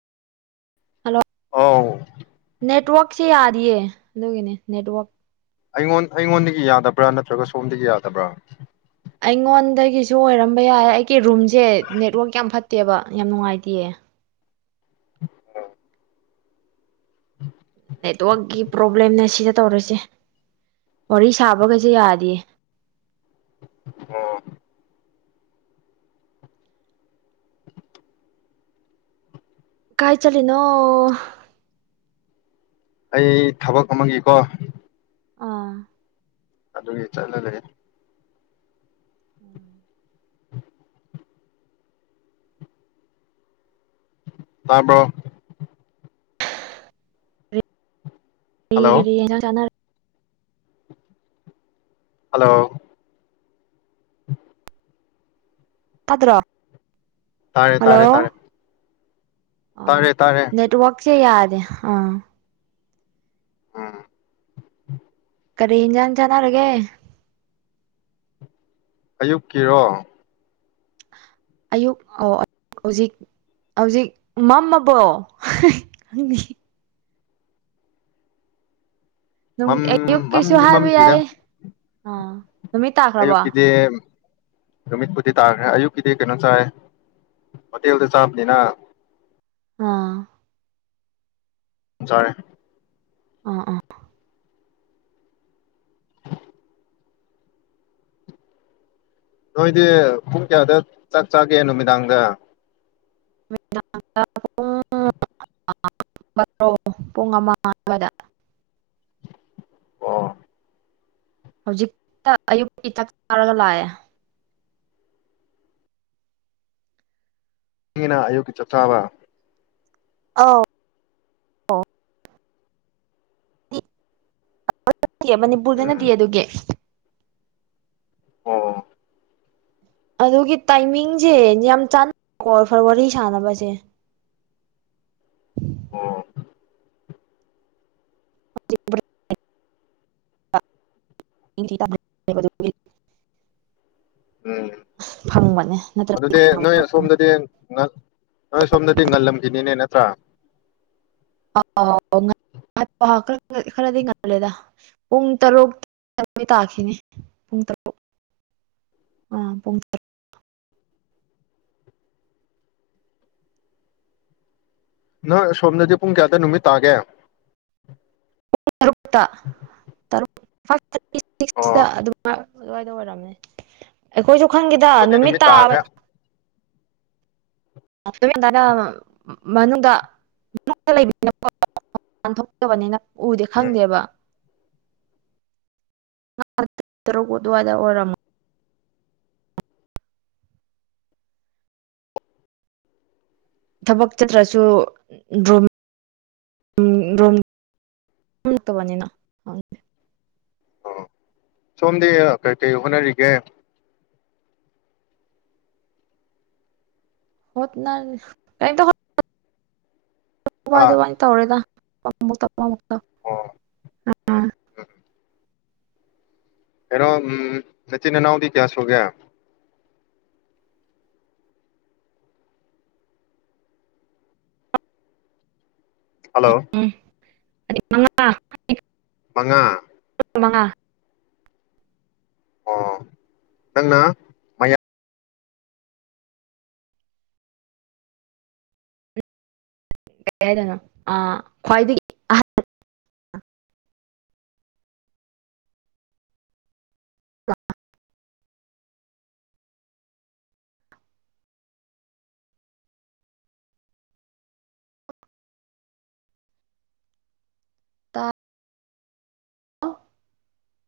Hello ꯑꯥꯎ ꯅꯦꯠꯋꯥꯛꯁꯦ ꯌꯥꯗꯤꯌꯦ ꯑꯗꯨꯒꯤꯅꯦ ꯅꯦꯠꯋꯥꯛ꯫ ꯑꯩꯉꯣꯟ ꯑꯩꯉꯣꯟꯗꯒꯤ ꯌꯥꯗꯕ꯭ꯔꯥ ꯅꯠꯇ꯭ꯔꯒ ꯁꯣꯝꯗꯒꯤ ꯌꯥꯗꯕ꯭ꯔꯥ ꯑꯩꯉꯣꯟꯗꯒꯤꯁꯨ ꯑꯣꯏꯔꯝꯕ ꯌꯥꯏ ꯑꯩꯒꯤ ꯔꯨꯝꯁꯦ ꯅꯦꯠꯋꯔꯛ ꯌꯥꯝ ꯐꯠꯇꯦꯕ ꯌꯥꯝ ꯅꯨꯡꯉꯥꯏꯇꯤꯌꯦ꯫ ꯑ ꯅꯦꯠꯋꯛꯀꯤ ꯄ꯭ꯔꯣꯕ꯭ꯂꯦꯝꯅ ꯁꯤꯗ ꯇꯧꯔꯁꯦ ꯋꯥꯔꯤ ꯁꯥꯕꯒꯩꯁꯨ ꯌꯥꯗꯦꯌꯦ ꯑ ꯀꯥꯏ ꯆꯂꯤꯅꯣ ꯑꯩ ꯊꯕꯛ ꯑꯃꯒꯤꯀꯣ ꯑꯥ ꯑꯗꯨꯒꯤ ꯆꯠꯂꯅꯦꯦ ꯎꯝ ꯇꯔꯕ ꯀꯔꯤ ꯍꯜꯂꯣ ꯀꯔꯤ ꯌꯦꯟꯁꯪ ꯆꯥꯅꯔꯦ ꯍꯜꯂꯣ꯫ [unintelligible] ꯑꯗꯨꯗ꯭ꯔꯣ ꯇꯥꯔꯦ ꯇꯥꯔꯦ ꯇꯥꯔꯦ ꯑ ꯇꯥꯔꯦ ꯇꯥꯔꯦ ꯅꯦꯠꯋꯛꯁ ꯌꯥꯗ ꯗ ꯑꯥ ꯎꯝ ꯀꯔꯤ ꯏꯟꯖꯟꯁꯅꯒꯦ ꯑꯌꯨꯛꯀꯤꯔꯣ ꯑꯌꯨꯛ ꯑꯣ ꯍꯧꯖꯤꯛ ꯍꯧꯖꯤꯛ ꯃꯝꯑꯕꫭ꯫ ꯑꯗꯨꯝ ꯃꯝ ꯑꯌꯨꯛꯀꯤꯁꯨ ꯃꯝꯗꯤ ꯍꯥꯏꯕ ꯌꯥꯏ ꯑꯥ ꯅꯨꯃꯤꯠ ꯑꯌꯣ ꯇꯥꯈ꯭ꯔꯕꯣ ꯀꯗꯦ ꯅꯨꯃꯤꯠꯄꯨꯗꯤ ꯇꯥꯈ꯭ꯔꯦ ꯑꯌꯨꯛꯀꯤꯗꯤ ꯀꯩꯅꯣ ꯆꯥꯏ ꯍꯣꯇꯦꯜꯗ ꯆꯥꯕꯅꯤꯅ ꯑꯥ ꯆꯔꯦ ꯑꯥ ꯑꯥ ꯅꯣꯏꯗꯤ ꯄꯨꯡ ꯀꯌꯥꯗ ꯆꯥꯛ ꯆꯥꯒꯦ ꯅꯨꯃꯤꯗꯥꯡꯗ ꯣ ꯄꯨꯡꯉꯃꯕꯗ ꯑ ꯍꯧꯖꯤꯛꯇ ꯑꯌꯨꯛꯛꯇꯀꯤꯥꯛ ꯆꯥꯔꯒ ꯂꯥꯛꯑꯦ ꯌꯦꯉꯅꯥ ꯑꯌꯨꯒꯤ ꯆꯆꯥꯋꯥ ꯑꯥꯎ ꯎꯝ ꯃꯅꯤꯄꯨꯔꯗꯅꯗꯤ ꯑꯗꯨꯒꯤ ꯑ ꯑꯗꯨꯒꯤ ꯇꯥꯏꯃꯤꯡꯁꯦ ꯌꯥꯝ ꯆꯥꯟꯅ ꯐꯔ ꯋꯥꯔꯤ ꯁꯥꯟꯅꯕꯁꯦ ꯑꯣ [unintelligible] ꯎꯝ ꯐꯪꯕꯅꯦ ꯅꯠꯇ꯭ꯔ ꯑꯗꯨꯗꯤ ꯅꯣꯏ ꯑꯁꯣꯝꯗꯗꯤ ꯅꯣꯏ ꯁꯣꯝꯗꯗꯤ ꯉꯜꯂꯝꯒꯦ ꯏꯅꯤꯅꯦ ꯅꯠꯇ꯭ꯔꯥ ꯑ ꯈꯔꯗꯤ ꯉꯜꯂꯦꯗ ꯄꯨꯡ ꯇꯔꯨꯛ ꯇꯥꯈꯤꯅꯤ ꯄꯨꯡ ꯇꯔꯨꯛ ꯑꯥ ꯄꯨꯡ ꯇꯔꯨꯛ ꯅꯍ ꯁꯣꯝꯅꯗꯤ ꯄꯨꯡ ꯀꯌꯥꯗ ꯅꯨꯃꯤꯠ ꯇꯥꯒꯦ ꯇꯔꯨꯔꯨ ꯐꯁ ꯊꯥꯔꯇꯤ ꯁꯤꯛꯁꯇ ꯑꯩꯈꯣꯏꯗꯤ ꯑꯗꯨꯃ ꯑꯗꯨꯋꯥꯏꯗ ꯑꯣꯏꯔꯝꯅꯤ ꯑꯩꯈꯣꯏꯁꯨ ꯋꯥꯈꯪꯒꯤꯗ ꯅꯨꯃꯤꯠ ꯇꯥꯕ ꯅ ꯃꯅꯨꯡꯗꯕꯅꯤꯅ ꯎꯗꯤꯦ ꯎꯝ ꯈꯪꯗꯦꯕ ꯔꯗ ꯋꯥꯗ ꯑꯣꯏꯔꯃ ꯊꯕꯛ ꯆꯠꯇ꯭ꯔꯁꯨꯝꯣꯝꯕꯅꯤꯅ ꯑꯣ ꯁꯣꯝꯗꯤ ꯀꯩꯀꯔꯤ ꯍꯣꯠꯅꯔꯤꯒꯦ ꯍꯠꯅ ꯀ ꯍꯥ ꯇ ꯗ ꯋꯥꯅꯤ ꯇꯧꯔꯦꯗ ꯑꯣ [unintelligible] ꯃ ꯑ ꯀꯔꯣ ꯎꯝ ꯅꯆꯤꯅꯅꯥꯎꯕꯤ ꯀꯌꯥꯁꯣꯒ ꯍꯜꯂꯣ ꯉ ꯃꯉꯥ ꯁꯃꯉ ꯑꯣ ꯅꯪꯅ ꯀ ꯍꯥꯏꯗꯅꯣ ꯑ ꯈ꯭ꯋꯥꯏꯗꯒꯤ ꯇ